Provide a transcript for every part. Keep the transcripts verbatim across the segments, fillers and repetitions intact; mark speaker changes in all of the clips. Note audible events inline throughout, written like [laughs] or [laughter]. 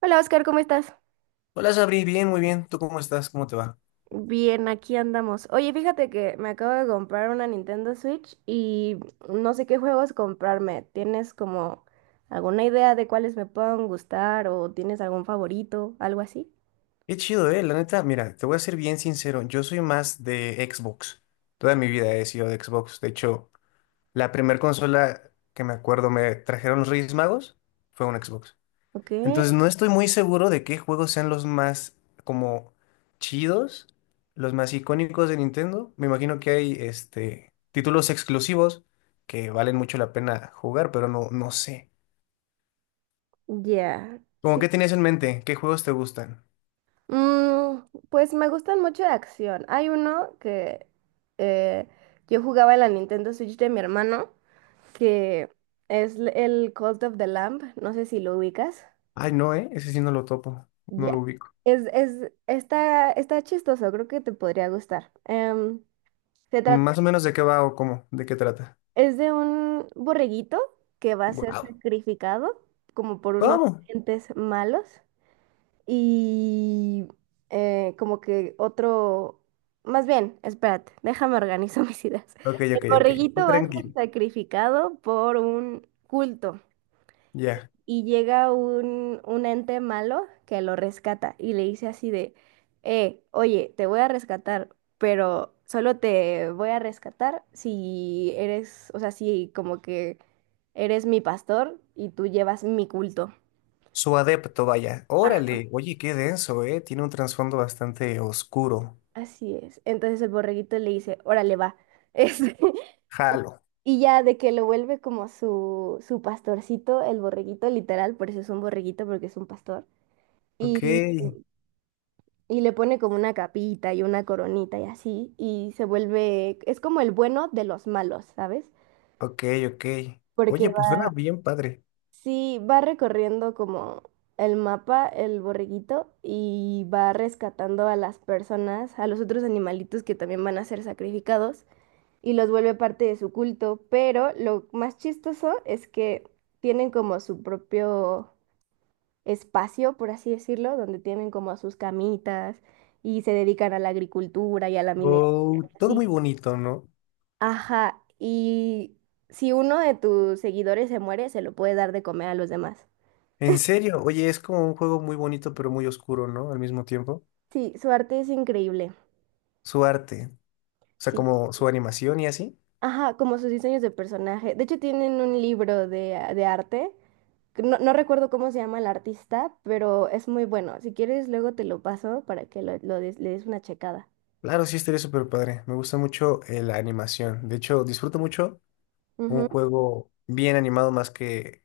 Speaker 1: Hola Oscar, ¿cómo estás?
Speaker 2: Hola Sabri, bien, muy bien. ¿Tú cómo estás? ¿Cómo te va?
Speaker 1: Bien, aquí andamos. Oye, fíjate que me acabo de comprar una Nintendo Switch y no sé qué juegos comprarme. ¿Tienes como alguna idea de cuáles me puedan gustar o tienes algún favorito, algo así?
Speaker 2: Qué chido, eh. La neta, mira, te voy a ser bien sincero. Yo soy más de Xbox. Toda mi vida he sido de Xbox. De hecho, la primer consola que me acuerdo me trajeron los Reyes Magos fue un Xbox.
Speaker 1: Ok,
Speaker 2: Entonces, no estoy muy seguro de qué juegos sean los más como chidos, los más icónicos de Nintendo. Me imagino que hay este títulos exclusivos que valen mucho la pena jugar, pero no, no sé.
Speaker 1: ya.
Speaker 2: ¿Cómo qué tenías en mente? ¿Qué juegos te gustan?
Speaker 1: Mm, pues me gustan mucho de acción. Hay uno que eh, yo jugaba en la Nintendo Switch de mi hermano, que es l- el Cult of the Lamb. No sé si lo ubicas.
Speaker 2: Ay, no, ¿eh? Ese sí no lo topo, no
Speaker 1: Ya.
Speaker 2: lo ubico.
Speaker 1: Es, es, está, está chistoso, creo que te podría gustar. Em, se trata,
Speaker 2: Más o menos de qué va o cómo, de qué trata.
Speaker 1: es de un borreguito que va a ser
Speaker 2: Wow.
Speaker 1: sacrificado como por unos
Speaker 2: ¿Cómo?
Speaker 1: entes malos. Y eh, como que otro, más bien, espérate, déjame organizo [laughs] mis ideas.
Speaker 2: Ok,
Speaker 1: El
Speaker 2: ok, ok. Tú
Speaker 1: borreguito va a
Speaker 2: tranquilo.
Speaker 1: ser sacrificado por un culto
Speaker 2: Ya.
Speaker 1: y llega un, un ente malo que lo rescata y le dice así de, eh, oye, te voy a rescatar, pero solo te voy a rescatar si eres, o sea, si como que eres mi pastor y tú llevas mi culto.
Speaker 2: Su adepto, vaya. Órale. Oye, qué denso, ¿eh? Tiene un trasfondo bastante oscuro.
Speaker 1: Así es. Entonces el borreguito le dice, órale, va. Este, [laughs]
Speaker 2: Jalo.
Speaker 1: y ya de que lo vuelve como su, su pastorcito, el borreguito, literal, por eso es un borreguito, porque es un pastor.
Speaker 2: Ok,
Speaker 1: Y, y le pone como una capita y una coronita y así, y se vuelve, es como el bueno de los malos, ¿sabes?
Speaker 2: ok, ok.
Speaker 1: Porque
Speaker 2: Oye, pues
Speaker 1: va,
Speaker 2: suena bien padre.
Speaker 1: sí, va recorriendo como el mapa, el borreguito, y va rescatando a las personas, a los otros animalitos que también van a ser sacrificados, y los vuelve parte de su culto, pero lo más chistoso es que tienen como su propio espacio, por así decirlo, donde tienen como sus camitas y se dedican a la agricultura y a la minería.
Speaker 2: Oh, todo
Speaker 1: Sí.
Speaker 2: muy bonito, ¿no?
Speaker 1: Ajá, y si uno de tus seguidores se muere, se lo puede dar de comer a los demás.
Speaker 2: En serio, oye, es como un juego muy bonito, pero muy oscuro, ¿no? Al mismo tiempo.
Speaker 1: Sí, su arte es increíble.
Speaker 2: Su arte, o sea,
Speaker 1: Sí,
Speaker 2: como su animación y así.
Speaker 1: ajá, como sus diseños de personaje. De hecho, tienen un libro de, ah, de arte. Que No, no recuerdo cómo se llama el artista, pero es muy bueno. Si quieres, luego te lo paso para que lo, lo des- le des una checada.
Speaker 2: Claro, sí, estaría súper padre. Me gusta mucho eh, la animación. De hecho, disfruto mucho
Speaker 1: Ujú.
Speaker 2: un juego bien animado más que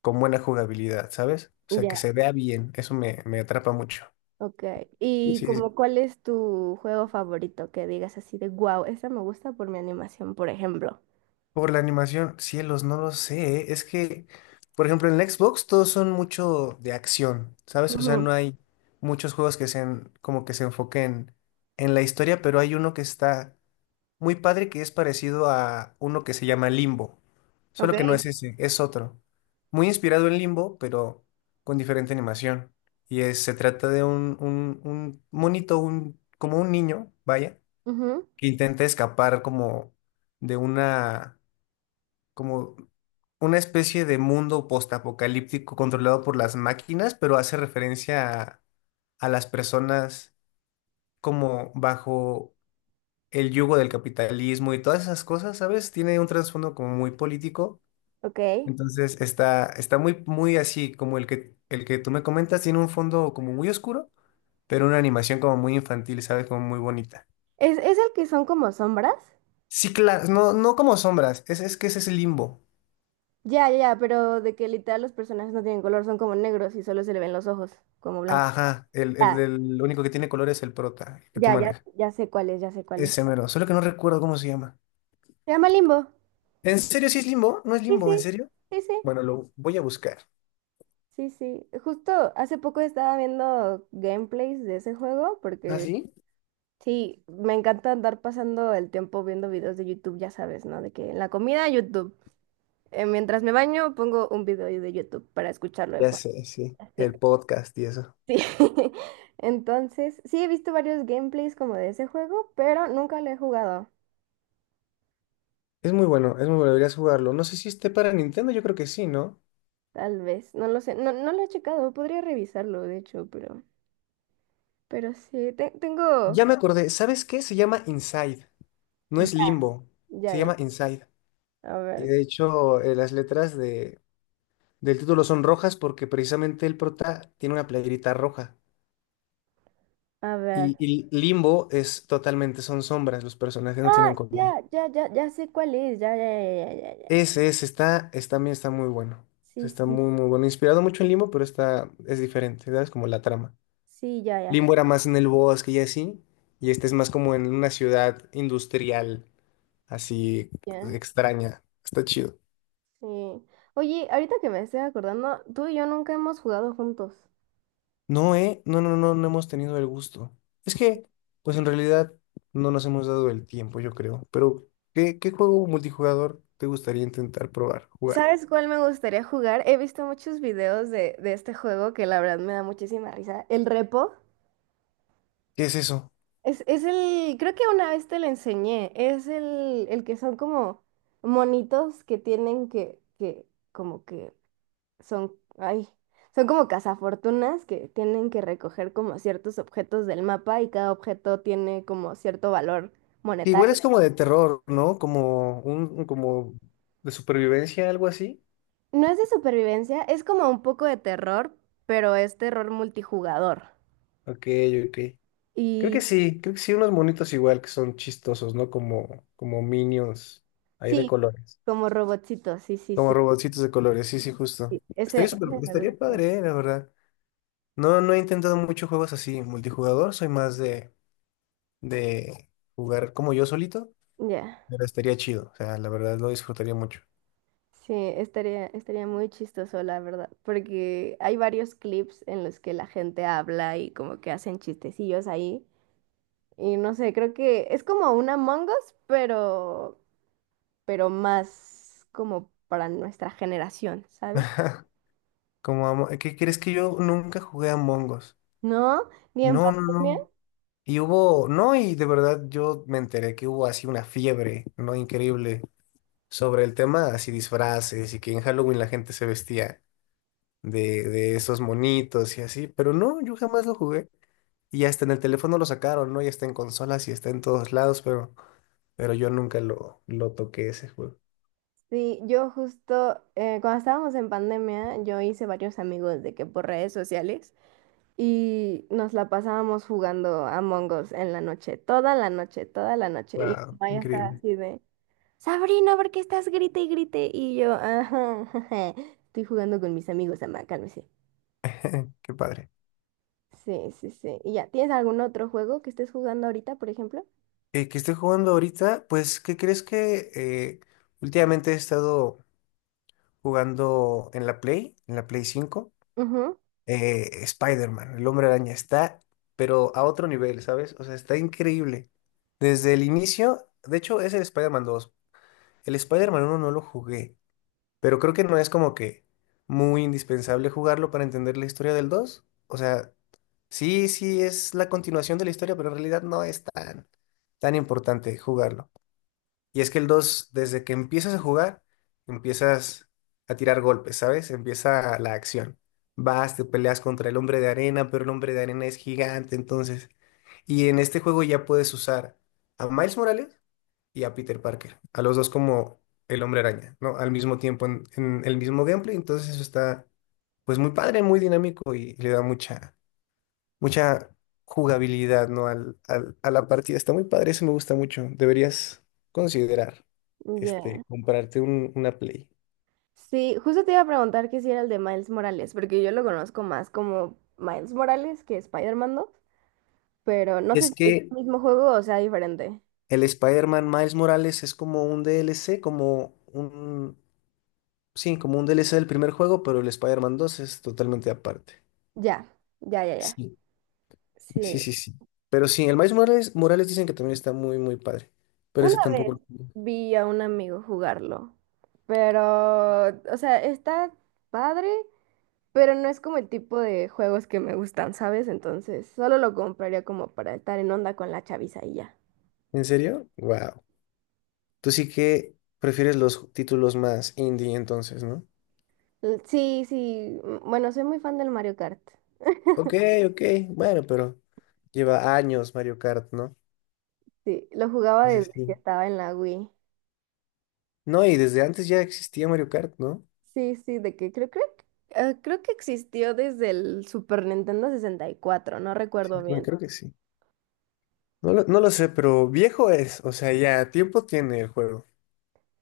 Speaker 2: con buena jugabilidad, ¿sabes? O sea,
Speaker 1: Ya,
Speaker 2: que se vea bien. Eso me, me atrapa mucho.
Speaker 1: ok. ¿Y
Speaker 2: Sí, sí.
Speaker 1: como cuál es tu juego favorito que digas así de, wow, esa me gusta por mi animación, por ejemplo?
Speaker 2: Por la animación, cielos, no lo sé. ¿Eh? Es que, por ejemplo, en la Xbox todos son mucho de acción, ¿sabes? O sea,
Speaker 1: Ujú.
Speaker 2: no hay muchos juegos que sean como que se enfoquen en la historia, pero hay uno que está muy padre que es parecido a uno que se llama Limbo,
Speaker 1: Ok.
Speaker 2: solo que no es ese, es otro. Muy inspirado en Limbo, pero con diferente animación. Y es- se trata de un, un, un monito, un, como un niño, vaya,
Speaker 1: Ujú.
Speaker 2: que intenta escapar como de una, como una especie de mundo postapocalíptico controlado por las máquinas, pero hace referencia a, a las personas como bajo el yugo del capitalismo y todas esas cosas, ¿sabes? Tiene un trasfondo como muy político.
Speaker 1: Ok.
Speaker 2: Entonces está, está muy, muy así, como el que, el que tú me comentas, tiene un fondo como muy oscuro, pero una animación como muy infantil, ¿sabes? Como muy bonita.
Speaker 1: ¿Es, es el que son como sombras?
Speaker 2: Sí, claro, no, no como sombras, es, es que ese es el limbo.
Speaker 1: Ya, ya, ya, pero de que literal los personajes no tienen color, son como negros y solo se le ven los ojos, como blancos.
Speaker 2: Ajá, el, el
Speaker 1: Ya,
Speaker 2: del lo único que tiene color es el prota, el que tú
Speaker 1: ya, ya,
Speaker 2: manejas.
Speaker 1: ya sé cuál es, ya sé cuál es.
Speaker 2: Ese mero, solo que no recuerdo cómo se llama.
Speaker 1: Se llama Limbo.
Speaker 2: ¿En serio sí es limbo? ¿No es
Speaker 1: Sí,
Speaker 2: limbo? ¿En
Speaker 1: sí,
Speaker 2: serio?
Speaker 1: sí, sí,
Speaker 2: Bueno, lo voy a buscar.
Speaker 1: sí, sí. Justo hace poco estaba viendo gameplays de ese juego
Speaker 2: ¿Ah,
Speaker 1: porque
Speaker 2: sí?
Speaker 1: sí, me encanta andar pasando el tiempo viendo videos de YouTube, ya sabes, ¿no? De que en la comida, YouTube. Eh, mientras me baño, pongo un video de YouTube para escucharlo de
Speaker 2: Ya
Speaker 1: fondo.
Speaker 2: sé, sí.
Speaker 1: Así.
Speaker 2: El podcast y eso.
Speaker 1: Sí. [laughs] Entonces, sí he visto varios gameplays como de ese juego, pero nunca lo he jugado.
Speaker 2: Es muy bueno, es muy bueno, deberías jugarlo. No sé si esté para Nintendo, yo creo que sí, ¿no?
Speaker 1: Tal vez, no lo sé, no, no lo he checado, podría revisarlo, de hecho, pero... Pero sí, te- tengo...
Speaker 2: Ya me acordé, ¿sabes qué? Se llama Inside, no es Limbo,
Speaker 1: Ya,
Speaker 2: se
Speaker 1: ya.
Speaker 2: llama Inside.
Speaker 1: A
Speaker 2: Y
Speaker 1: ver,
Speaker 2: de hecho, eh, las letras de, del título son rojas porque precisamente el prota tiene una playerita roja.
Speaker 1: a ver.
Speaker 2: Y, y Limbo es totalmente, son sombras, los personajes no
Speaker 1: Ah,
Speaker 2: tienen color.
Speaker 1: ya, ya, ya, ya sé cuál es. Ya, ya, ya, ya, ya, ya.
Speaker 2: Ese, es está, es, también está muy bueno.
Speaker 1: Sí,
Speaker 2: Está
Speaker 1: sí,
Speaker 2: muy, muy bueno. Inspirado mucho en Limbo, pero está, es diferente, ¿sabes? Como la trama.
Speaker 1: sí, ya,
Speaker 2: Limbo
Speaker 1: ya.
Speaker 2: era más en el bosque y así, y este es más como en una ciudad industrial, así
Speaker 1: Ya,
Speaker 2: extraña. Está chido.
Speaker 1: sí. Oye, ahorita que me estoy acordando, tú y yo nunca hemos jugado juntos.
Speaker 2: No, eh, no, no, no, no hemos tenido el gusto. Es que, pues en realidad no nos hemos dado el tiempo, yo creo. Pero, ¿qué, qué juego multijugador te gustaría intentar probar, jugar?
Speaker 1: ¿Sabes cuál me gustaría jugar? He visto muchos videos de, de este juego que la verdad me da muchísima risa. El repo.
Speaker 2: ¿Qué es eso?
Speaker 1: Es, es el, creo que una vez te lo enseñé. Es el, el que son como monitos que tienen que, que, como que son, ay, son como cazafortunas que tienen que recoger como ciertos objetos del mapa y cada objeto tiene como cierto valor
Speaker 2: Que igual
Speaker 1: monetario.
Speaker 2: es como de terror, ¿no? Como un, un- como de supervivencia, algo así.
Speaker 1: No es de supervivencia, es como un poco de terror, pero es terror multijugador.
Speaker 2: Ok, ok. Creo
Speaker 1: Y
Speaker 2: que sí, creo que sí, unos monitos igual que son chistosos, ¿no? Como, como minions ahí de
Speaker 1: sí,
Speaker 2: colores.
Speaker 1: como robotcito, sí, sí,
Speaker 2: Como
Speaker 1: sí.
Speaker 2: robotcitos de colores, sí, sí, justo.
Speaker 1: Sí, Ese,
Speaker 2: Estaría súper,
Speaker 1: ese me
Speaker 2: estaría
Speaker 1: gustaría.
Speaker 2: padre, eh, la verdad. No, no he intentado muchos juegos así, multijugador, soy más de, de jugar como yo solito,
Speaker 1: Ya.
Speaker 2: pero estaría chido, o sea, la verdad lo disfrutaría mucho.
Speaker 1: Sí, estaría, estaría muy chistoso, la verdad, porque hay varios clips en los que la gente habla y como que hacen chistecillos ahí. Y no sé, creo que es como un Among Us, pero, pero más como para nuestra generación, ¿sabes?
Speaker 2: [laughs] Como amo- ¿qué crees que yo nunca jugué a Among Us?
Speaker 1: No, ni en
Speaker 2: No, no,
Speaker 1: pandemia.
Speaker 2: no. Y hubo, no, y de verdad yo me enteré que hubo así una fiebre, ¿no? Increíble sobre el tema así disfraces y que en Halloween la gente se vestía de, de esos monitos y así, pero no, yo jamás lo jugué. Y hasta en el teléfono lo sacaron, ¿no? Ya está en consolas y está en todos lados, pero, pero yo nunca lo, lo toqué ese juego.
Speaker 1: Sí, yo justo eh, cuando estábamos en pandemia, yo hice varios amigos de que por redes sociales y nos la pasábamos jugando Among Us en la noche, toda la noche, toda la noche. Y mi
Speaker 2: Wow,
Speaker 1: mamá
Speaker 2: qué
Speaker 1: ya estaba
Speaker 2: increíble,
Speaker 1: así de, Sabrina, ¿por qué estás grite y grite? Y yo, ajá, [laughs] jeje, estoy jugando con mis amigos, mamá, cálmese.
Speaker 2: qué padre.
Speaker 1: Sí, sí, sí. ¿Y ya tienes algún otro juego que estés jugando ahorita, por ejemplo?
Speaker 2: Eh, ¿qué estoy jugando ahorita? Pues, ¿qué crees que eh, últimamente he estado jugando en la Play, en la Play cinco
Speaker 1: Ujú.
Speaker 2: eh, Spider-Man, el Hombre Araña, está, pero a otro nivel, ¿sabes? O sea, está increíble. Desde el inicio, de hecho, es el Spider-Man dos. El Spider-Man uno no lo jugué, pero creo que no es como que muy indispensable jugarlo para entender la historia del dos. O sea, sí, sí es la continuación de la historia, pero en realidad no es tan, tan importante jugarlo. Y es que el dos desde que empiezas a jugar, empiezas a tirar golpes, ¿sabes? Empieza la acción. Vas, te peleas contra el hombre de arena, pero el hombre de arena es gigante, entonces. Y en este juego ya puedes usar a Miles Morales y a Peter Parker, a los dos como el hombre araña, ¿no? Al mismo tiempo en, en el mismo gameplay, entonces eso está, pues muy padre, muy dinámico y le da mucha, mucha jugabilidad, ¿no? Al, al- a la partida. Está muy padre, eso me gusta mucho. Deberías considerar,
Speaker 1: Ya.
Speaker 2: este, comprarte un- una Play.
Speaker 1: Sí, justo te iba a preguntar que si era el de Miles Morales, porque yo lo conozco más como Miles Morales que Spider-Man dos, pero no sé
Speaker 2: Es
Speaker 1: si es
Speaker 2: que
Speaker 1: el mismo juego o sea diferente.
Speaker 2: el Spider-Man Miles Morales es como un D L C, como un... Sí, como un D L C del primer juego, pero el Spider-Man dos es totalmente aparte.
Speaker 1: Ya, ya, ya, ya.
Speaker 2: Sí, sí,
Speaker 1: Sí.
Speaker 2: sí, sí. Pero sí, el Miles Morales, Morales dicen que también está muy, muy padre. Pero ese
Speaker 1: Una vez
Speaker 2: tampoco lo jugué.
Speaker 1: vi a un amigo jugarlo, pero, o sea, está padre, pero no es como el tipo de juegos que me gustan, ¿sabes? Entonces, solo lo compraría como para estar en onda con la chaviza y ya.
Speaker 2: ¿En serio? Wow. Tú sí que prefieres los títulos más indie entonces, ¿no?
Speaker 1: L- Sí, sí, m- bueno, soy muy fan del Mario Kart.
Speaker 2: Ok, ok, bueno, pero lleva años Mario Kart, ¿no?
Speaker 1: Sí, lo jugaba
Speaker 2: Dice
Speaker 1: desde
Speaker 2: sí,
Speaker 1: que
Speaker 2: sí.
Speaker 1: estaba en la Wii.
Speaker 2: No, y desde antes ya existía Mario Kart, ¿no?
Speaker 1: Sí, sí, de que creo, creo, que- eh, creo que existió desde el Super Nintendo sesenta y cuatro, no recuerdo
Speaker 2: Sí, bueno,
Speaker 1: bien.
Speaker 2: creo que sí. No lo, no lo sé, pero viejo es, o sea, ya tiempo tiene el juego.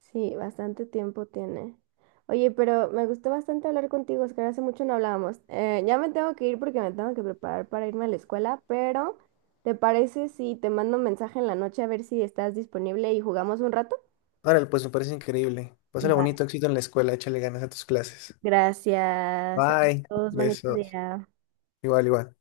Speaker 1: Sí, bastante tiempo tiene. Oye, pero me gustó bastante hablar contigo, Oscar. Hace mucho no hablábamos. Eh, ya me tengo que ir porque me tengo que preparar para irme a la escuela, pero ¿te parece si te mando un mensaje en la noche a ver si estás disponible y jugamos un rato?
Speaker 2: Ahora, pues me parece increíble. Pásale
Speaker 1: Va,
Speaker 2: bonito, éxito en la escuela, échale ganas a tus clases.
Speaker 1: gracias.
Speaker 2: Bye,
Speaker 1: Todos, bonitos
Speaker 2: besos.
Speaker 1: días.
Speaker 2: Igual, igual.